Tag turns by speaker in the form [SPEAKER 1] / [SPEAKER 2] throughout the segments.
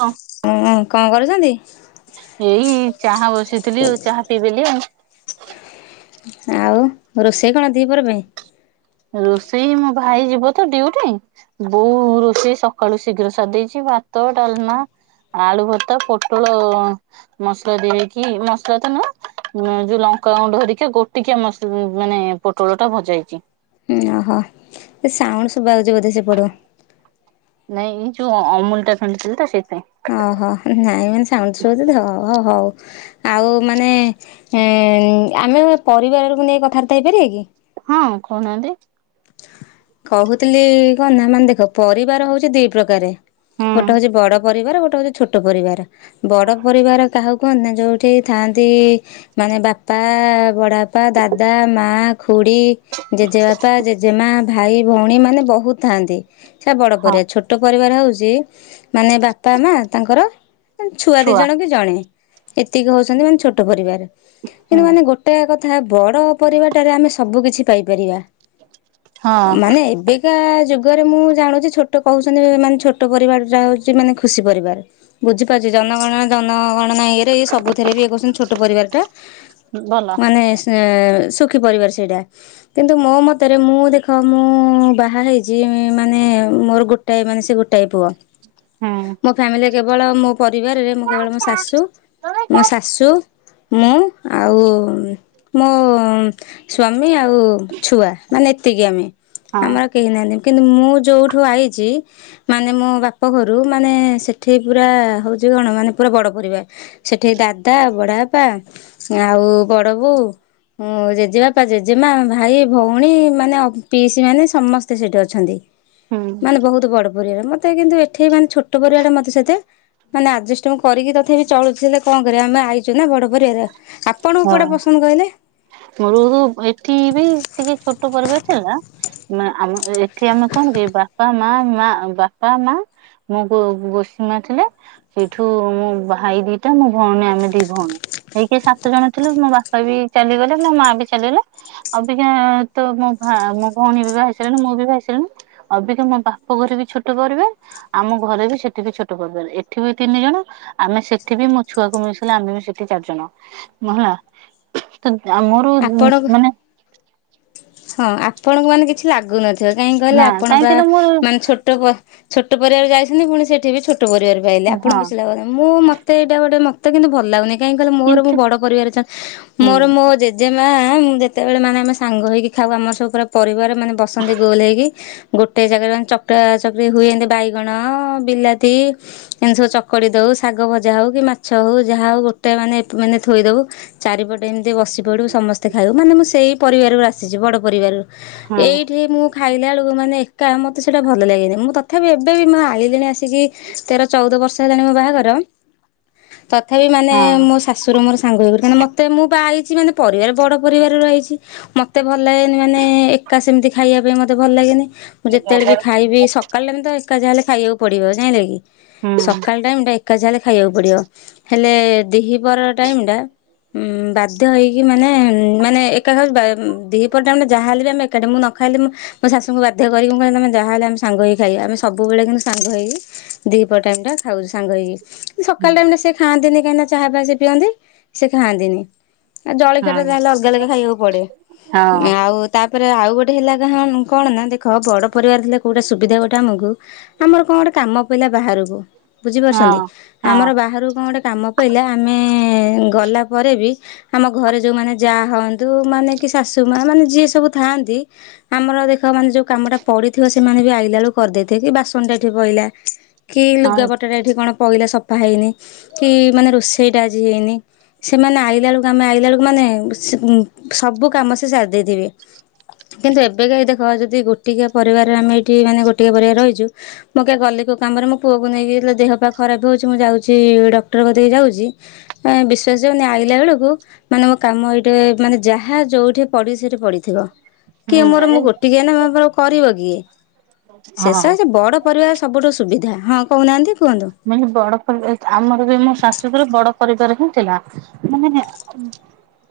[SPEAKER 1] ହଁ
[SPEAKER 2] ହଁ କଣ କରୁଛନ୍ତି?
[SPEAKER 1] ଏଇ ଚାହା ବସେଇଥିଲି ଆଉ ଚାହା ପିଇବେଲି ଆଉ।
[SPEAKER 2] ଆଉ ରୋଷେଇ କଣ ଦିପହର ପାଇଁ?
[SPEAKER 1] ରୋଷେଇ ମୋ ଭାଇ ଯିବ ତ ଡ୍ୟୁଟି ବୋଉ ରୋଷେଇ ସକାଳୁ ଶୀଘ୍ର ସାରିଦେଇଛି ଭାତ, ଡାଲମା ଆଳୁଭର୍ତା, ପୋଟଳ ମସଲା ଦେଇକି ମସଲା ତ ନୁହଁ ଯୋଉ ଲଙ୍କାଗୁଣ୍ଡ ଧରିକି ଗୋଟିକିଆ ମସ ମାନେ ପୋଟଳଟା ଭଜାଇଛି
[SPEAKER 2] ଓହୋ, ଏ ସାଉଣ୍ଡ ଶୁଭାଯାଉଛି ବୋଧେ ସେପଟୁ
[SPEAKER 1] ନାଇଁ ଏଇ ଯୋଉ ଅମୁଲୁଟା ଫେଣ୍ଡୁଥିଲି ତ ସେଥିପାଇଁ।
[SPEAKER 2] ଓହୋ ନାଇଁ ମାନେ ସାଉଣ୍ଡ [unintelligible] ତ ହଉ ଆଉ ମାନେ ଏ ଆମେ ପରିବାରକୁ ନେଇ କଥାବାର୍ତ୍ତା ହେଇପାରିବା କି?
[SPEAKER 1] ହଁ, କହୁନାହାନ୍ତି
[SPEAKER 2] କହୁଥିଲି କଣ ନା ମାନେ ଦେଖ ପରିବାର ହଉଛି ଦି ପ୍ରକାରେ
[SPEAKER 1] ହୁଁ
[SPEAKER 2] ଗୋଟେ ହଉଛି ବଡ ପରିବାର ଗୋଟେ ହଉଛି ଛୋଟ ପରିବାର। ବଡ ପରିବାର କାହାକୁ କୁହନ୍ତି ନା ଯୋଉଠିଥାନ୍ତି ମାନେ ବାପା, ବଡ ବାପା, ଦାଦା, ମା, ଖୁଡି, ଜେଜେବାପା, ଜେ ମା, ଭାଇଭଉଣୀ ମାନେ ବହୁତ୍ ଥାଆନ୍ତି ସେଟା ବଡ଼
[SPEAKER 1] ହଁ
[SPEAKER 2] ପରିବାର ଛୋ ଛୋଟ ପରିବାର ହଉଛି ମାନେ ବାପା ମା ତାଙ୍କର ମାନେ ଛୁଆ ଦି ଜଣ କି ଜଣେ ଏତିକି ହଉଛନ୍ତି ମାନେ ଛୋଟ ପରିବାର,
[SPEAKER 1] ହୁଁ
[SPEAKER 2] କିନ୍ତୁ ମାନେ ଗୋ ଗୋଟେ କଥା ବଡ ପରିବାରଟାରେ ଆମେ ସବୁ କିଛି ପାଇପାରିବା।
[SPEAKER 1] ହଁ
[SPEAKER 2] ମାନେ ଏବେ ଶିକା ଯୁଗରେ ମୁଁ ଜାଣୁଛି ଛୋଟ କହୁଛନ୍ତି ମାନେ ଛୋଟ ପରିବାରଟା ହଉଛି ମାନେ ଖୁସି ପରିବାର। ବୁଝିପାରୁଚି ଜନଗଣନା ଜନଗ ନା ଇରେ ସବୁଥିରେ ୟିଏ [unintelligible] ଛୋଟ ପରିବାର ଟା
[SPEAKER 1] ଭଲ
[SPEAKER 2] ମାନେ ଉଁ କିନ୍ତୁ ସୁଖୀ ପରିବାର ସେଇଟା କିନ୍ତୁ ମୋ ମତରେ ମୁଁ ଦେଖ ମୁଁ ବାହା ହେଇଚି ମାନେ ମୋର ଗୋଟାଏ ମାନେ ସେଇ ଗୋଟାଏ ପୁଅ
[SPEAKER 1] ହୁଁ ଉଁ
[SPEAKER 2] ମୋ ଫ୍ୟାମିଲିରେ କେବଳ ମୋ ପରିବାରରେ ମୁଁ କେବଳ ମୋ ଶାଶୁ ମୋ ଶାଶୁ ମୁଁ ଆଉ ମୋ ସ୍ଵାମୀ ଆଉ ଛୁଆ ମାନେ ଏ ଏତିକି ଆମେ
[SPEAKER 1] ହଁ
[SPEAKER 2] ଆମର କେହି ନାହାନ୍ତି କିନ୍ତୁ ମୁଁ ଯୋଉଠୁ ଆଇଚି ମାନେ ମୋ ବାପ ଘରୁ ମାନେ ସେଠି ପୁରା ହଉଚି କଣ ମାନେ ପୁରା ବଡ ପରିବାର ସେଠି ଦାଦା, ବଡାବାପା ଆଉ ବଡ ବୋଉ ଉଁ ଜେଜେବାପା, ଜେଜେମା, ଭାଇ ଭଉଣୀ ମାନେ ପିଇସି ମାନେ ସମସ୍ତେ ସେଠି ଅଛନ୍ତି
[SPEAKER 1] ହୁଁ
[SPEAKER 2] ମାନେ ବହୁତ ବଡ ପରିବାର ମତେ କିନ୍ତୁ ଏ ଠି ମାନେ ଛୋଟ ପରିବାର ଟା ମତେ ସେତେ ମାନେ ଆଡଜଷ୍ଟିଙ୍ଗ ମୁ କରିକି ତଥାପି ଚଳୁଚି ହେଲେ କଣ କରିବାିବ ଆମେ ଆଇଚୁ ନା ବଡ ପରିବାର ଆପଣଙ୍କୁ କୁଉଟା ପସନ୍ଦ କହିଲେ?
[SPEAKER 1] ମୋର ଏଠି ବି ଟିକେ ଛୋଟ ପରିବାର ଥିଲା ମ ଆମ ଏ ଏଠି ଆମେ କଣ କି ବାପା, ମା, ମା, ବାପା, ମା ମୁଁ କ ଗୋସେଇଁ ମା ଥିଲେ ସେଇଠୁ ମୋ ଭାଇ ଦିଟା ମୁଁ ଭଉଣୀ ଆମେ ଦି ଭଉଣୀ ହେଇକି ସାତ ଜଣ ଥିଲୁ ମୋ ବାପା ବି ଚାଲିଗଲେ ମୋ ମା ବି ଚାଲିଗଲେ ଅବିକା ତ ମୋ ମୋ ଭଉଣୀ ବି ବାହା ହେଇସାଇଲାଣି ମୁଁ ବି ବାହା ହେଇସାଇଲିନି ଅବିକା ମୋ ବାପ ଘରେ ବି ଛୋଟ ପରିବାର ଆମ ଘରେ ବି ସେଠି ବି ଛୋଟ ପରିବାର ଏଠି ବି ତିନି ଜଣ ଆମେ ସେଠି ବି ମୋ ଛୁଆକୁ ମିସେଇଲେ ଆମେ ବି ସେଠି ଚାରିଜଣ ହଁ ହେଲା ତ ମୋର
[SPEAKER 2] ଆପଣଙ୍କୁ
[SPEAKER 1] ମାନେ
[SPEAKER 2] ହଁ ଆପଣଙ୍କୁ ମାନେ କିଛି ଲାଗୁନଥିବ କାହିଁକି କହିଲେ
[SPEAKER 1] ନା
[SPEAKER 2] ଆପଣ
[SPEAKER 1] କାହିଁ
[SPEAKER 2] ବା
[SPEAKER 1] କହିଲ ମୋର
[SPEAKER 2] ମାନେ ଛୋଟ ପ ଛୋଟ ପରିବାରରେ ଯାଇଛନ୍ତି ପୁଣି ସେଇଠି ବି ଛୋଟ ପରିବାର ବି ପାଇଲେ ଆପଣଙ୍କୁ
[SPEAKER 1] ହଁ
[SPEAKER 2] କିଛି ଲାଗୁନହି ମୁଁ ମ ମତେ ଏଇଟା ଗୋଟେ ମତେ କିନ୍ତୁ ଭଲ ଲାଗୁନି କାହିଁ କହିଲ ମୋର ବ
[SPEAKER 1] କିନ୍ତୁ
[SPEAKER 2] ପରିବାର ଅଛନ୍ତି
[SPEAKER 1] ହୁଁ
[SPEAKER 2] ମୋର ମୋ ଯେ ଜେଜେ ମା ମୁଁ ଯେତେବେଳେ ମାନେ ଆମେ ସାଙ୍ଗ ହେଇକି ଖାଉ ଆମର ସବୁ ପୁରା ପରିବାର ମାନେ ବସନ୍ତି ଗୋଲ ହେଇକି ଗୋଟେ ଜାଗାରେ ମାନେ ଚକଟା ଚକଟୀ ହୁଏ ଏନ୍ତି ବାଇଗଣ ଅ ବିଲାତି ଏମିତି ସବୁ ଚକଡି ଦଉ ଶାଗ ଭଜା ହଉ କି ମାଛ ହଉ ଯାହା ହଉ ଗୋଟେ ମାନେ ମାନେ ଥୋଇଦବୁ ଚାରିପଟେ ଏମିତି ବସି ପଡ଼ୁ ସମସ୍ତେ ଖାଇବୁ ମାନେ ମୁଁ ସେଇ ପରିବାରରୁ ଆସିଚି ବଡ଼ ପରିବାରରୁ
[SPEAKER 1] ହଁ
[SPEAKER 2] ଏଇଠି ସେ ମୁଁ ଖାଇଲାବେେଳକୁ ମାନେ ଏକା ମୋତେ ସେଇଟା ଭଲ ଲାଗେନି ମୁଁ ତଥାପି ଏବେ ବି ମୋ ଆଇଲିଣି ଆସିକି ତେର ଚଉଦ ବର୍ଷ ହେଲାଣି ମୋ ବାହାଘର ତଥାପି ମାନେ
[SPEAKER 1] ହଁ
[SPEAKER 2] ମୋ ଶାଶୁର ମୋର ସାଙ୍ଗ ହୋଇ କରି ମୋତେ ମୁଁ ବା ଆଇଚି ମାନେ ପରିବାର ବଡ଼ ପରିବାର ଆଇଚି ମତେ ଭଲ ଲାଗେନି ମାନେ ଏକା ସେମିତି ଖାଇବା ପାଇଁ ମତେ ଭଲ ଲାଗେନି। ମୁଁ ଯେତେବେଳେ ବି ଖାଇବି ସକାଳ ଟାଇମ ତ ଏକା ଯାହା ହେଲେ ଖାଇବାକୁ ପଡିବ ଯାଇଁଲେ କି
[SPEAKER 1] ହୁଁ
[SPEAKER 2] ସକାଳ ଟା ଏକା ଯାହା ହେଲେ ଖାଇବାକୁ ପଡିବ ହେଲେ ଦିହି ପହର ଟାଇମ ଟା ଉଁ ବାଧ୍ୟ ହେଇକି ମାନେ ମାନେ ଏ ଏକା ଖାଉଚି ବା ଦିପହରେ ଟାଇମ ଟା ଯାହା ହେଲେ ବି ଆମେ ଏକାଠେ ମୁଁ ନ ଖାଇଲେ ମ ମୋ ଶାଶୁଙ୍କୁ ବାଧ୍ୟ କରିବି ମୁଁ କହିଲି ଯାହା ହେଲେ ଆମ ସାଙ୍ଗ ହେଇ ଖାଇ ଆମେ ସବୁବେଳେ କିନ୍ତୁ ସାଙ୍ଗ ହେଇକି ଦିପହର ଟାଇମ ଟା ଖାଉ ସାଙ୍ଗ ହେଇକି।
[SPEAKER 1] ହୁଁ
[SPEAKER 2] ସକାଳ ଟାଇମରେ ସେ ଖାଆନ୍ତିନି କାହିଁକି ଚାହା ଫା ସେ ପିଅନ୍ତି ସେ ଖାଆନ୍ତିନି। ଆ ଜଳଖିଟା
[SPEAKER 1] ହଁ
[SPEAKER 2] ଯାହେଲେ ଅଲଗା ଅଲଗା ଖାଇବାକୁ ପଡେ
[SPEAKER 1] ହଁ
[SPEAKER 2] ଆଁ ଆଉ ତାପରେ ଆଉ ଗୋଟେ ହେଲା କା କଣ ନା ଦେଖ ବଡ ପରିବାର ଥିଲେ କୋଉଟା ସୁବିଧା ଗୋଟେ ଆମକୁ ଆମର କଣ ଗୋଟେ କାମ ପଇଲା ବାହାରକୁ
[SPEAKER 1] ହଁ
[SPEAKER 2] ବୁଝିପାରୁଛନ୍ତି ଆମର ବାହାରକୁ କଣ ଗୋଟେ କାମ [unintelligible] ଆମେ ଗଲା ପରେ ବି ଆମ ଘରେ ଯୋଉମାନେ ଜା ହଅନ୍ ନ୍ତୁ ମାନେ କି ଶାଶୁ ମା ମାନେ ଯିଏ ସବୁ ଥାଆନ୍ତି ଆମର ଦେଖ ମାନେ ଯୋଉ କାମଟା ପଡିଥିବ ସେମାନେ ବି ଆଇଲା ବେଳୁକୁ କରିଦେଇଥିବେ କି ବାସନ ଟା ଏଠି ପଇଲା କି
[SPEAKER 1] ହଁ ହଁ
[SPEAKER 2] ଲୁଗାପଟାଟା ଏଠି କଣ ପଇଲା ସଫା ହେଇନି କି ମାନେ ରୋଷେଇଟା ଆଜି ହେଇନି ସେମାନେ ଆଇଲା ବେଳୁକୁ ଆମେ ଆଇଲା ବେଳୁକୁ ମାନେ [unintelligible] ସବୁ କାମ ସେ ସାରି ଦେଇଥିବେ। କିନ୍ତୁ ଏବେକା ଏଇ ଦେଖ ଯଦି ଗୋଟିିକିଆ ପରିବାରରେ ଆମେ ଏଇଠି ମାନେ ଗୋଟିକିଆ ପରିବାରରେ ରହିଚୁ ମୁଁ କେ ଗଲି କୋଉ କାମରେ ମୋ ପୁଅକୁ ନେଇକି ଯେତେଳେ ଦେହ ପା ଖରାପେ ହଉଚି ମୁଁ ଯାଉଚି ଡକ୍ଟର କତିକି ଯାଉଚି [unintelligible] ବିଶ୍ଵାସ ଯାଉନି ଆଇଲା ବେଳୁକୁ ମାନେ ମୋ କାମ ଏଇଟେ ମାନେ ଯାହା ଯୋଉଠି ପଡିଚି ସେଇଠି ପଡି ଥିବ, କିଏ ମୋର
[SPEAKER 1] ହୁଁ
[SPEAKER 2] ମୁ ଗୋଟିକିଆ ନା [unintelligible] କରିବ କିଏ ସେଇ
[SPEAKER 1] ହଁ
[SPEAKER 2] ସକାସେ ବଡ଼ ପରିବାର ସବୁଠୁ ସୁବିଧା, ହଁ କହୁନାହାନ୍ତି କୁହନ୍ତୁ।
[SPEAKER 1] [unintelligible] ଆମର ବି ମୋ ଶାଶୁଘର ବଡ ପରିବାର ହିଁ ଥିଲା, ମାନେ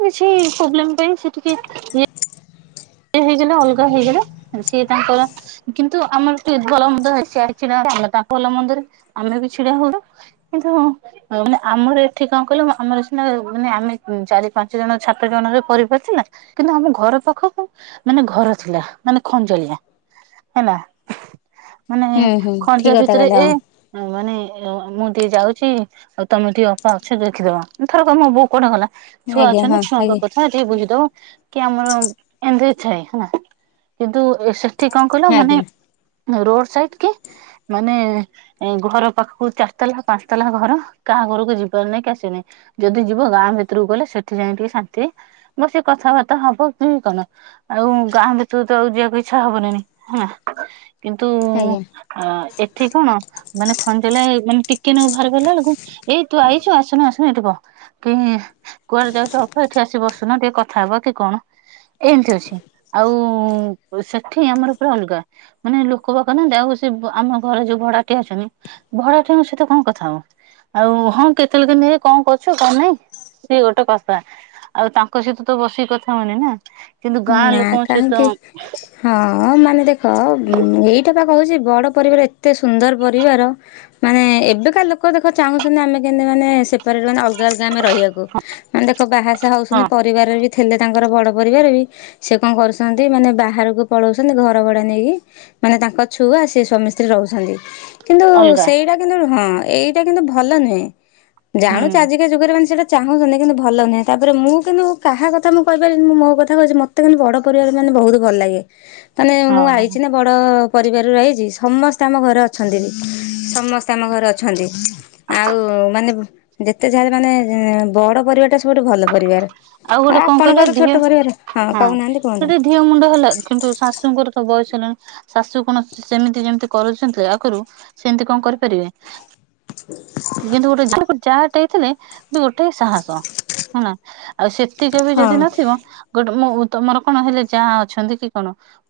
[SPEAKER 1] କିଛି ପୋବ୍ଲେମ୍ ପାଇଁ ସେ ଟିକେ [unintelligible] ସିଏ ହେଇଗଲେ ଅଲଗା ହେଇଗଲା, ସିଏ ତାଙ୍କର କିନ୍ତୁ ଆମର [unintelligible] ଭଲ ମନ୍ଦ ହେଲେ ସିଏ ଆସି ଛିଡା [unintelligible] ଆମେ ତାଙ୍କ ଭଲ ମନ୍ଦରେ ଆମେ ବି ଛିଡା ହଉ। ହେଇଥିବ ଆଉ। ଆଉ ମାନେ ଆମର ଏଠି କଣ କିଇଲୁ ଆମର ସିନା ମାନେ ଆମେ ଚାରି ପାଞ୍ଚ ଜଣ ସାତ ଜଣରେ କରିପାରୁୁଥିଲୁ ନା। କିନ୍ତୁ ଆମ ଘର ପାଖକୁ ମାନେ ଘର ଥିଲା ମାନେ ଖଞ୍ଜଳିଆ ହେଲା। ମାନେ
[SPEAKER 2] ହୁଁ ହୁଁ
[SPEAKER 1] ଖଞ୍ଜା
[SPEAKER 2] ଠିକ କଥା
[SPEAKER 1] ଭିତେରେ
[SPEAKER 2] କହିଲେ
[SPEAKER 1] ଏ
[SPEAKER 2] ହଁ
[SPEAKER 1] ମାନେ ମୁଁ ଟିକେ ଯାଉଚି ଆଉ ତମେ ଟିକେ ଅପା ଅଛ ଦେଖିଦବ ଥରକ ମୋ ବୋଉ କୁଆଡେ ଗଲା, ଛୁଆ
[SPEAKER 2] ଆଜ୍ଞା
[SPEAKER 1] ଅଛନ୍ତି
[SPEAKER 2] ହଁ
[SPEAKER 1] ଛୁଆଙ୍କ
[SPEAKER 2] ଆଜ୍ଞା
[SPEAKER 1] କ ଥା ଟିକେ ବୁଝିଦବ, କି ଆମର ଏନ୍ତି ଥାଏ ହେଲା କିନ୍ତୁ [unintelligible] ଏଠି କଣ କହିଲ ମାନେ
[SPEAKER 2] ଆଜ୍ଞା
[SPEAKER 1] ରୋଡ୍ ସାଇଟ୍ କି ମାନେ ଘର ପାଖୁକୁ ଚାରି ତାଲା ପାଞ୍ଚ ତାଲା ଘର କାହା ଘରୁକୁ ଯିବାର ନାହିଁ କି ଆସିବାର ନାହିଁ। ଯଦି ଯିବ ଗାଁ ଭିତୁରୁକୁ ଗଲେ ସେଠି ଯାଇଁ ଟିକେ ଶାନ୍ତି, ବସି କଥାବାର୍ତ୍ତା ହବ କି [unintelligible] ଆଉ ଗାଁ ଭିତୁରୁ ତ ଆଉ ଯିବାକୁ ଇଚ୍ଛା ହବନିନି ହେନା, କିନ୍ତୁ
[SPEAKER 2] ଆଜ୍ଞା।
[SPEAKER 1] ଅ ଏଠି କଣ ମାନେ [unintelligible] ମାନେ ଟିକେ [unintelligible] ଭାର୍ କଲା ବେଳୁକୁ ଏଇ ତୁ ଆଇଚୁ ଆସୁନୁ ଆସୁ [unintelligible] କି କୁଆଡେ ଯାଉଚ [unintelligible] ଏଇଠି ଆସି ବସୁନ ଟିକେ କଥା ହବ କି କଣ ଏନ୍ତି ଅଛି, ଆଉ ସେଠି ଆମର ପୁରା ଅଲଗା। ମାନେ ଲୋକ ବାକ ନାହାନ୍ତି, ଆଉ ସେ ଆମ ଘରେ ଯୋଉ ଭଡାଟିଆ ଅଛନ୍ତି ଭଡ଼ାଟିଆ ଙ୍କ ସହିତ କଣ କଥା ହବ। ଆଉ ହଁ କେତେବେଳେ କେନ୍ତି କଣ କରୁଚୁ କଣ ନାଇଁ ସିଏ ଗୋଟେ କଥା। ଆଉ ତାଙ୍କ ସହିତ ତ ବସିକି କଥା ହଉନି ନା କିନ୍ତୁ ଗାଁ
[SPEAKER 2] ନା
[SPEAKER 1] ଲୋକଙ୍କ
[SPEAKER 2] କାହିଁକି
[SPEAKER 1] ସହିତ
[SPEAKER 2] ହଁ ମାନେ ଦେଖ ଏଇଟା ବା କହୁଚି ବଡ ପରିବାର, ଏ ଏତେ ସୁନ୍ଦର୍ ପରିବାର, ମାନେ ଏବେକା ଲୋକ ଦେଖ ଚାହୁଁଚନ୍ତି ଆମେ କେନ୍ତି ମାନେ ସେପାରେଟ୍ ମାନେ ଅଲଗା ଅଲଗା ଆମେ ରହିଆକୁ, ମାନେ ଦେଖ ବାହାସା
[SPEAKER 1] ହଁ
[SPEAKER 2] ହଉଛନ୍ତି ପରିବାରରେ ବି ଥେଲେ ତାଙ୍କର ବଡ ପରିବାର ବି ସେ କଣ କରୁଛନ୍ତି ମାନେ ବାହାରକୁ ପଳଉଛନ୍ତି ଘର ଭଡା ନେଇକି ମାନେ ତାଙ୍କ ଛୁଆ ସିଏ ସ୍ୱାମୀ ସ୍ତ୍ରୀ ରହୁଛନ୍ତି। କିନ୍ତୁ
[SPEAKER 1] ଅଲଗା
[SPEAKER 2] ସେଇଟା କିନ୍ତୁ ହଁ ଏଇଟା କିନ୍ତୁ ଭଲ ନୁହେଁ,
[SPEAKER 1] ହୁଁ
[SPEAKER 2] ଜାଣୁଚେ ଆଜି ଯୁଗରେ ମାନେ ସେଟା ଚାହୁଁଚନ୍ତି କିନ୍ତୁ ଭଲ ନୁହେଁ, ତାପରେ ମୁଁ କିନ୍ତୁ କାହା କଥା ମୁଁ କହିପାରିବିନି ମୁଁ ମୋ କଥା କହୁଚି ମ ମତେ କିନ୍ତୁ ବଡ ପରିବାର ମାନେ ବହୁତୁ ଭଲ୍ ଲାଗେ, ମାନେ ମୁଁ ଆଇଚି
[SPEAKER 1] ହଁ
[SPEAKER 2] ନା ବଡ ପରିବାରରୁ ଆଇଚି, ସମସ୍ତେ ଆମ ଘରେ ଅଛନ୍ତି ବି ସମସ୍ତେ ଆମ ଘରେ ଅଛନ୍ତି। ଆଉ ମାନେ ଯେତେ ଯାହାଲେ ମାନେ ବଡ ପରିବାରଟା ସବୁଠୁ ଭଲ ପରିବାର, ଆଉ
[SPEAKER 1] ଗୋଟେ କଣ କହିଲ
[SPEAKER 2] ଆପଣଙ୍କର ତ ଛୋଟ
[SPEAKER 1] ଧିଅ
[SPEAKER 2] ପରିବାର।
[SPEAKER 1] ହଁ
[SPEAKER 2] କହୁନାହାନ୍ତି କୁହନ୍ତୁ
[SPEAKER 1] ସେଠି ଦିହ ମୁଣ୍ଡ ହେଲେ କିନ୍ତୁ ଶାଶୁଙ୍କର ତ ବୟସ ହେଲାଣି। ଶାଶୁ କଣ ସେମିତି ଯେମିତି କରୁଚନ୍ତି ଆଗରୁ ସେମିତି କଣ କରିପାରିବେ? କିନ୍ତୁ ଗୋଟେ ଯାଆଟେ ହେଇଥିଲେ କିନ୍ତୁ ଗୋଟେ ସାହସ। ହେଲା। ଆଉ ସେତିକି ବି
[SPEAKER 2] ହଁ।
[SPEAKER 1] ଯଦି ନଥିବ। ଗୋଟେ ମୁଁ ତମର କଣ ହେଲେ ଯାଆ ଅଛନ୍ତି କି କଣ?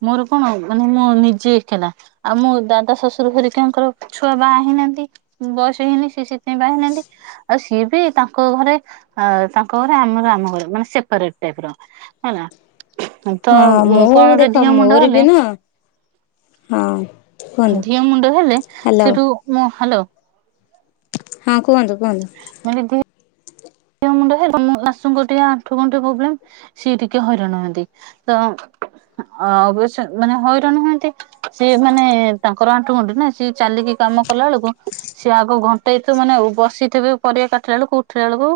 [SPEAKER 1] ମୋର କଣ ମାନେ ମୋ ନିଜେ ଏକେଲା। ଆଉ ମୋ ଦାଦା ଶ୍ୱଶୁର ଘରିକାଙ୍କର ଛୁଆ ବାହା ହେଇନାହାନ୍ତି। ବୟସ ହେଇନି ସିଏ ସେଥିପାଇଁ ବାହା ହେଇନାହାନ୍ତି। ଆଉ ସିଏ ବି ତାଙ୍କ ଘରେ ଅ ତା କରେ ଆମର ଆମ ଘରେ ମାନେ ସେପାରେଟ୍ ଟାଇପ୍ ର ହେଲା। ମୁଁ ତ
[SPEAKER 2] ହଁ ମୁଁ
[SPEAKER 1] କଣ ଗୋଟେ
[SPEAKER 2] ଦେଖ
[SPEAKER 1] ଦିହ ମୁଣ୍ଡ
[SPEAKER 2] ମୋର ବି
[SPEAKER 1] ହେଲେ
[SPEAKER 2] ନା ହଁ କୁହନ୍ତୁ।
[SPEAKER 1] ଦିହ ମୁଣ୍ଡ ହେଲେ
[SPEAKER 2] ହ୍ୟାଲୋ
[SPEAKER 1] ସେଠୁ ମୁଁ ହାଲୋ।
[SPEAKER 2] ହଁ କୁହନ୍ତୁ କୁହନ୍ତୁ।
[SPEAKER 1] ମାନେ ଦେ ଦିହ ମୁଣ୍ଡ ହେଲେ ମୋ ଶାଶୁଙ୍କର ଟିକିଏ ଆଣ୍ଠୁ ଗଣ୍ଠି ପ୍ରୋବ୍ଲେମ ସିଏ ଟିକିଏ ହଇରାଣହୁଅନ୍ତି। ତ ଅବଶ୍ୟ ମାନେ ହଇରାଣ ହୁଅନ୍ତି। ସିଏ ମାନେ ତାଙ୍କର ଆଣ୍ଠୁ ଗଣ୍ଠି ନା ସିଏ ଚାଲିକି କାମ କଲା ବେଳକୁ ସିଏ ଆଗ ଘଣ୍ଟେଇଥିବ ମାନେ ବସିଥିବେ ପରିବା କାଟିଲା ବେଳକୁ ଉଠିଲା ବେଳକୁ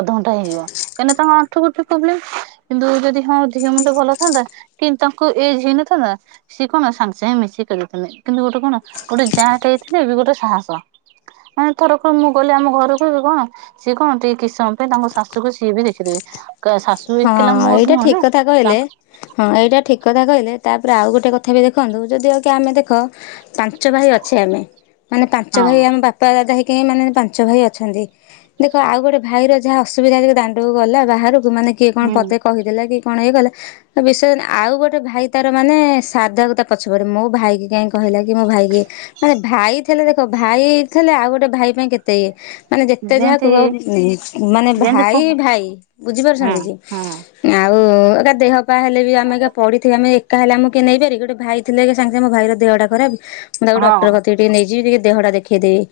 [SPEAKER 1] ଅଧଘଣ୍ଟେ ହେଇଯିବ। କାହିଁକି ତାଙ୍କ ଆଣ୍ଠୁଗଣ୍ଠି ପ୍ରୋବ୍ଲେମ। କିନ୍ତୁ ଯଦି ହଁ ଦିହ ମୁଣ୍ଡି ଭଲ ଥାଆନ୍ତା। କିନ୍ତୁ ତାଙ୍କୁ ଏଜ୍ ହେଇନଥାନ୍ତା। ସିଏ କଣ ସାଙ୍ଗେ ସାଙ୍ଗେ ମିଶି କରିଦେଇଥିଲେ। କିନ୍ତୁ ଗୋଟେ କଣ ଗୋଟେ ଯାଆଟେ ହେଇଥିଲେ ଏବେ ଗୋଟେ ସାହସ। ମାନେ ଏଥର ମୁଁ ଗଲେ ଆମ ଘରକୁ ବ କଣ ସିଏ କହନ୍ତି। କିଛି ସମୟ ପାଇଁ ତାଙ୍କ ଶାଶୁକୁ ସିଏ ବି ଦେଖିଦେବେ। ଶାଶୁ
[SPEAKER 2] ହଁ
[SPEAKER 1] ହେଇଥିଲା
[SPEAKER 2] ଏଇଟା
[SPEAKER 1] ମୋର ନୁହଁ
[SPEAKER 2] ଠିକ
[SPEAKER 1] ନା
[SPEAKER 2] କଥା କହିଲେ।
[SPEAKER 1] ତା
[SPEAKER 2] ହଁ ଏଇଟା ଠିକ୍ କଥା କହିଲେ ତାପରେ ଆଉ ଗୋଟେ କଥା ବି ଦେଖନ୍ତୁ। ଯଦି ଆଉ କି ଆମେ ଦେଖ ପାଞ୍ଚ ଭାଇ ଅଛେ ଆମେ। ମାନେ ପାଞ୍ଚ ଭାଇ
[SPEAKER 1] ହଁ
[SPEAKER 2] ଆମେ ବା ବାପା ଦାଦା ହେଇକି ଏମାନେ ପାଞ୍ଚ ଭାଇ ଅଛନ୍ତି। ଦେଖ ଆଉ ଗୋଟେ ଭାଇର ଯାହା ଅସୁବିଧା ଥିବ ଦାଣ୍ଡକୁ ଗଲା ବାହାରକୁ ମାନେ କିଏ କଣ
[SPEAKER 1] ହୁଁ
[SPEAKER 2] ପଦେ କହିଦେଲାକି କଣ ଇଏକଲା। ତାବିଷୟରେ ଆଉ ଗୋଟେ ଭାଇ ତାର ମାନେ ସାଦାକୁ ତାପଛ ପରେ। ମୋ ଭାଇ କି କାହିଁକି କହିଲା କି। ମୋ ଭାଇ କି ମାନେ ଭାଇ ଥିଲେ ଦେଖ ଭାଇ ଥିଲେ ଆଉ ଗୋଟେ ଭାଇ ପାଇଁ କେତେଇଏ। ମାନେ ଯେତେ ଯାହା
[SPEAKER 1] ଯେମତି
[SPEAKER 2] କୁହ ମାନେ ଭାଇ ଭାଇ। ବୁଝିପାରୁଚନ୍ତି କି?
[SPEAKER 1] ହଁ।
[SPEAKER 2] ଆଉ ଏକା ଦେହ ପାା ହେଲେ ବି ଆମେ ଏକା ପଡିଥିବା ଆମେ ଏକା ହେଲେ ଆମକୁକିଏ ନେଇ ପାରି ବ କି ଗୋଟେ ଭାଇ ଥିଲେ ସାଙ୍ଗେ ସାଙ୍ଗେ ମୋ ଭାଇର ଦେହଟା ଖରାପ ମୁଁ ତାକୁ ଡକ୍ଟର
[SPEAKER 1] ହଁ
[SPEAKER 2] କତିକ ଟିକିଏ ନେଇଯିବିି ଟିକିଏ ଦେହଟା ଦେଖେଇଦେବି।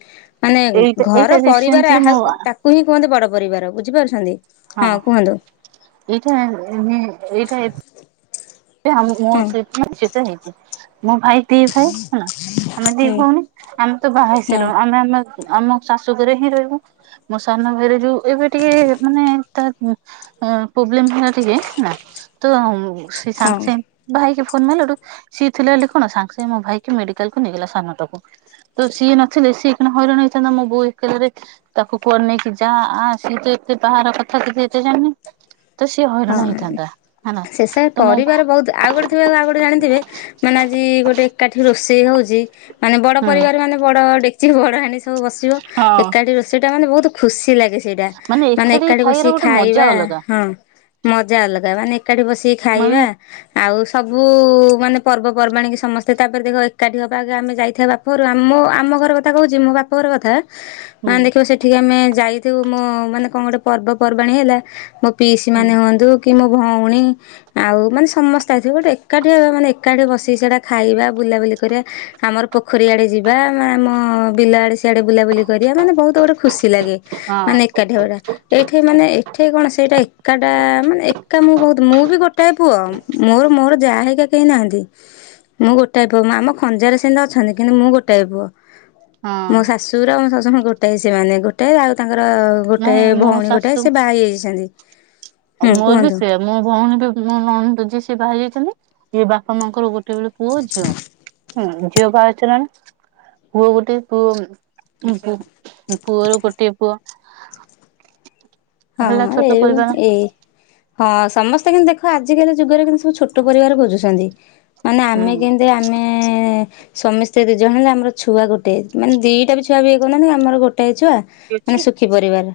[SPEAKER 2] ମାନେ
[SPEAKER 1] ଏଇଟା ଏଇଟା
[SPEAKER 2] ଘର ପରିବାର
[SPEAKER 1] ରିସେଣ୍ଟଲି
[SPEAKER 2] ଆହା
[SPEAKER 1] ମୁଁ
[SPEAKER 2] ତାକୁ ହିଁ କୁହନ୍ତି ବଡ ପରିବାର। ବୁଝିପାରୁଛନ୍ତି?
[SPEAKER 1] ହଁ ଏଇଟା ଏ ଏନେ ଏଇଟା
[SPEAKER 2] [inaudible]
[SPEAKER 1] ସେ ଆମକୁ ମୋ
[SPEAKER 2] ହଁ
[SPEAKER 1] ସେଠି ଯେତେ ନେଇଯିବୁ। ମୋ ଭାଇ ଦି ଭାଇ ଆମେ ଦି
[SPEAKER 2] ହଁ
[SPEAKER 1] ଭଉଣୀ ଆମେ ତ ବାହା
[SPEAKER 2] ହଁ
[SPEAKER 1] ହେଇସାଇଲୁଣି ଆମେ ଆମେ ଆମ ଶାଶୁଘରେ ହିଁ ରହିବୁ। ମୋ ସାନ ଭାଇର ଯୋଉ ଏବେ ଟିକିଏ ମାନେ ତା ପୋବ୍ଲେମ୍ ହେଲା ଟିକିଏ ତ ସେ
[SPEAKER 2] ହଁ।
[SPEAKER 1] ସାଙ୍ଗେ ସାଙ୍ଗେ ଭାଇକି ଫୋନ ମାଇଲାଠୁ ସିଏ ଥିଲା ହେଲେ କଣ ସାଙ୍ଗେ ସାଙ୍ଗେ ମୋ ଭାଇକି ମେଡିକାଲ କୁ ନେଇଗଲା ସାନଟାକୁ। ତ ସିଏ ନଥିଲେ ସିଏ ଏଇଖଣି ହଇରାଣ ହେଇଥାନ୍ତା। ମୋ ବୋଉ ଏକେଲାରେ। ତାକୁ କୁଆଡ଼େ ନେଇକି ଯା ଆ ସିଏ ତ ଏତେ ବାହାର କଥା କିଛି ଏତେ ଜାଣିନି। ତ ସିଏ ହଇରାଣ
[SPEAKER 2] ହଁ
[SPEAKER 1] ହେଇଥାନ୍ତା ହେନା।
[SPEAKER 2] ଶେଷରେ ପରିବାର ବହୁତ୍ ଆଉ ଗୋଟେ ଥିବେ ଆଉ ଗୋଟେ ଜାଣିଥିବେ। ମାନେ ଆଜି ଗୋଟେ ଏକାଠି ରୋଷେଇ ହୋଉଚି। ମାନେ ବଡ
[SPEAKER 1] ହୁଁ
[SPEAKER 2] ପରିବାର ମାନେ ବଡ ଡେକଚି ବଡ ହାଣ୍ଡି ସବୁ ବସିବ।
[SPEAKER 1] ହଁ।
[SPEAKER 2] ଏକାଠି ରୋଷେଇ ଟା ମାନେ ବହୁତ୍। ଖୁସି ଲାଗେ ସେଇଟା ମାନେ ଏକାଠି
[SPEAKER 1] ଖାଇବାର
[SPEAKER 2] ବସିକି
[SPEAKER 1] ଗୋଟେ ମଜା
[SPEAKER 2] ଖାଇବା।
[SPEAKER 1] ଅଲଗା
[SPEAKER 2] ହଁ। ମଜା ଅଲଗା, ମାନେ ଏକାଠି ବସିକି
[SPEAKER 1] ମାନେ
[SPEAKER 2] ଖାଇବା। ଆଉ ସବୁ ମାନେ ପର୍ବପର୍ବାଣୀ କି ସମସ୍ତେ ତାପରେ ଦେଖବ ଏକାଠି ହବା ଆଗ ଆମେ ଯାଇଥାଥିବା ବାପ। ଘରୁ ଆମ ଆମ ଘର କଥା କହୁଛି ମୋ ବାପା ଘର କଥା।
[SPEAKER 1] ହୁଁ।
[SPEAKER 2] ମାନେ ଦେଖିବ ସେଠିକି ଆମେ ଯାଇଥିବୁ ମୋ ମାନେ କଣ ଗୋଟେ ପର୍ବପର୍ବାଣୀ ହେଲା ମୋ ପିଇସି।
[SPEAKER 1] ହୁଁ।
[SPEAKER 2] ମାନେ ହୁଅନ୍ତୁ କି ମୋ ଭଉଣୀ। ଆଉ ମାନେ ସମସ୍ତେ ଆସିଥିବେ ଗୋଟେ ଏକାଠି ହେବା ମାନେ ଏକାଠି ବସିକି ସେଇଟା ଖାଇବା, ବୁଲାବୁଲି କରିବା। ଆମର ପୋଖରୀ ଆଡେ ଯିବା ଆମ ବିଲ ଆଡେ ସିଆଡେ ବୁଲାବୁଲି କରିବା ମାନେ ବହୁତ ଗୁଡେ। ଖୁସି ଲାଗେ
[SPEAKER 1] ହଁ
[SPEAKER 2] ମାନେ ଏକାଠି ହେବାଟା ଏଇଠି ମାନେ ଏଠି କଣ ସେଇଟା। ଏକାଟା ମାନେ ଏକା ମୁଁ ବହୁତ ମୁଁ ବି ଗୋଟାଏ ପୁଅ ମୋର ମୋର ଯାଆ ହେରିକା କେହି ନାହାନ୍ତି। ମୁଁ ଗୋଟାଏ ପୁଅ ଆମ ଖଞ୍ଜାରେ ସେମିତି ଅଛନ୍ତି କିନ୍ତୁ ମୁଁ ଗୋଟାଏ ପୁଅ।
[SPEAKER 1] ହଁ
[SPEAKER 2] ମୋ ଶାଶୁର ଆଉ ଶାଶୁ ଗୋଟେଏ ସେମାନେ ଗୋଟେ ଆଉ ତାଙ୍କର। ଗୋଟଏ
[SPEAKER 1] ନାଇଁ ମୋ
[SPEAKER 2] ଭଉଣୀ
[SPEAKER 1] ଶାଶୁ
[SPEAKER 2] ଗୋଟାଏ ସେ ବାହା ଯାଇଛନ୍ତି।
[SPEAKER 1] ମୋର ବି ସିଏ ମୋ ଭଉଣୀ ବି ମୋ ନଣନ୍ଦ ଯିଏ ସିଏ ବାହା ଯାଇଛନ୍ତି ଯିଏ ବାପା ମାଙ୍କର ଗୋଟେ। ଗୋଟେବେଲି ପୁଅଝିଅ, ଝିଅ ବାହା ହୋଇସାରିଲେଣି। ପୁଅ ଗୋଟେ ପୁଅର ଗୋଟେଏ ପୁଅ।
[SPEAKER 2] ହଁ
[SPEAKER 1] ହେଲା ଛୋଟ
[SPEAKER 2] ଏଇ
[SPEAKER 1] ପରିବାର
[SPEAKER 2] ଏଇ। ହଁ ସମସ୍ତେ କିନ୍ତୁ ଦେଖ ଆଜିକାଲି ଯୁଗରେ କିନ୍ତୁ ସବୁ ଛୋଟ ପରିବାର ଖୋଜୁଛନ୍ତି। ମାନେ
[SPEAKER 1] ହୁଁ।
[SPEAKER 2] ଆମେ କେମିତି ଆମେ। ସମସ୍ତେ ଦୁ ଜଣ ହେଲେ ଆମର ଛୁଆ ଗୋଟେ ମାନେ ଦିଟା ବି ଛୁଆ ବି କରୁନାହାନ୍ତି ଆମର ଗୋଟାଏ ଛୁଆ। ମାନେ ସୁଖୀ ପରିବାର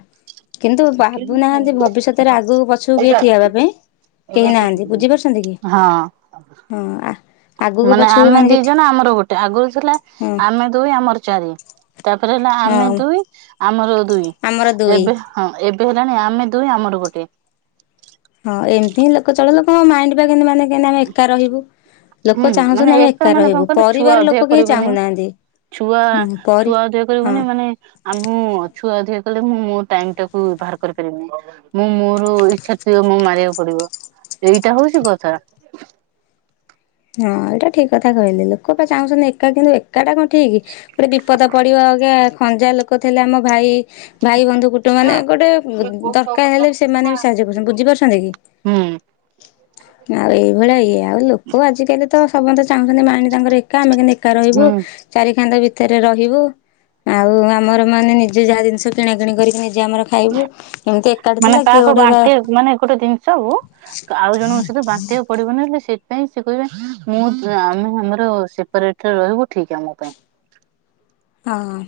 [SPEAKER 2] କିନ୍ତୁ, ଭାବୁନାହାନ୍ତି ଭବିଷ୍ୟତରେ ଆଗକୁ ପଛକୁ କେହି ଠିଆ ହେବା ପାଇଁ। କେହି ନାହାନ୍ତି ବୁଝିପାରୁଛନ୍ତି କି
[SPEAKER 1] ହଁ
[SPEAKER 2] ହଁ। ଆଗକୁ
[SPEAKER 1] ମାନେ
[SPEAKER 2] ପଛକୁ
[SPEAKER 1] ଆମେ ଦି
[SPEAKER 2] କି
[SPEAKER 1] ଜଣ ଆମର ଗୋଟେ ଆଗରୁ ଥିଲା
[SPEAKER 2] ହଁ
[SPEAKER 1] ଆମେ ଦୁଇ ଆମର ଚାରି ତାପରେ ହେଲା ଆମେ
[SPEAKER 2] ହଁ
[SPEAKER 1] ଦୁଇ ଆମର ଦୁଇ
[SPEAKER 2] ଆମର ଦୁଇ
[SPEAKER 1] ଏବେ। ହଁ ଏବେ ହେଲାଣି ଆମେ ଦୁଇ ଆମର ଗୋଟେ।
[SPEAKER 2] ହଁ ଏମିତି ହିଁ ଲୋକ ଚଳ ଲୋକଙ୍କ ମନ ପା କେମିତି ମାନେ କେମତି ଆମେ ଏକା ରହିବୁ।
[SPEAKER 1] ହୁଁ
[SPEAKER 2] ଲୋକ
[SPEAKER 1] ମାନେ
[SPEAKER 2] ଚାହୁଁଛନ୍ତିଛନ୍ତି ଆମେ ଏକା
[SPEAKER 1] ମାନେ କଣ
[SPEAKER 2] ରହିବୁ,
[SPEAKER 1] କହିଲ ଛୁଆ
[SPEAKER 2] ପରିବାର
[SPEAKER 1] ଅଧିକା
[SPEAKER 2] ଲୋକ କେହି
[SPEAKER 1] କରିବେନି
[SPEAKER 2] ଚାହୁଁନାହାନ୍ତି।
[SPEAKER 1] ଛୁଆ
[SPEAKER 2] ହୁଁ ପରି
[SPEAKER 1] ଛୁଆ ଅଧିକ
[SPEAKER 2] ହଁ
[SPEAKER 1] କରିବୁନି ମାନେ। ଆଉ ମୁଁ ଛୁଆ ଅଧିକା କଲେ, ମୁଁ ମୋ ସମୟ ଟାକୁ ବାହାର କରିପାରିନି। ମୁଁ ମୋର ଇଛା ଥିବ ମୁଁ ମାରିବାକୁ ପଡିବ ଏଇଟା ହଉଛି କଥା।
[SPEAKER 2] ହଁ ଏଇଟା ଠିକ କଥା କହିଲେ ଲୋକ ବା ଚାହୁଁଛନ୍ତି ଏକା କିନ୍ତୁ ଏକାଟା କିନ୍ତୁ, ଠିକ କି ଗୋଟେ ବିପଦ ପଡିବ ଆଜ୍ଞା, ଖଞ୍ଜା ଲୋକ ଥିଲେ ଆମ ଭାଇ ଭାଇ ବନ୍ଧୁ ଗୋଟେ ମାନେ ଗୋଟେ ଦରକାର ହେଲେ ସେମାନେ ବି ସାହାଯ୍ୟ କରୁଛନ୍ତି ବୁଝି ପାରୁଛନ୍ତି କି।
[SPEAKER 1] ହୁଁ
[SPEAKER 2] ଆଉ ଏଇଭଳିଆ ଇଏ ଆଉ ଲୋକ ଆଜିକାଲି। ତ ସବୁ ତ ଚାହୁଁଛନ୍ତି ମନ ତାଙ୍କର ଏକା, ଆମେ କେତି ଏକା ରହିବୁ
[SPEAKER 1] ହୁଁ।
[SPEAKER 2] ଚାରିକାନ୍ଥ ଭିତରେ ରହିବୁ। ଆଉ ଆମର ମାନେ ନିଜେ ଯାହା ଜିନିଷ କିଣା କିିଣି କରିକି ନିଜେ ଆମର। ଖାଇବୁ। ଏମିତି ଏକାଠି
[SPEAKER 1] ମାନେ
[SPEAKER 2] ଥିଲା କିଏ
[SPEAKER 1] କାହାକୁ
[SPEAKER 2] ଗୋଟେ
[SPEAKER 1] ବାଣ୍ଟିକୁ ମାନେ ଗୋଟେ ଜିନିଷ କୁ ଆଉ ଜଣଙ୍କ ସହିତ ବାଣ୍ଟିବାକୁ ପଡିବନିବୋଲି ସେଥିପାଇଁ ସେ କହିବେ ମୁଁ ଆମେ ଆମର ଅଲଗା ରହିବୁ ଠିକ ଆମ ପାଇଁ।
[SPEAKER 2] ହଁ,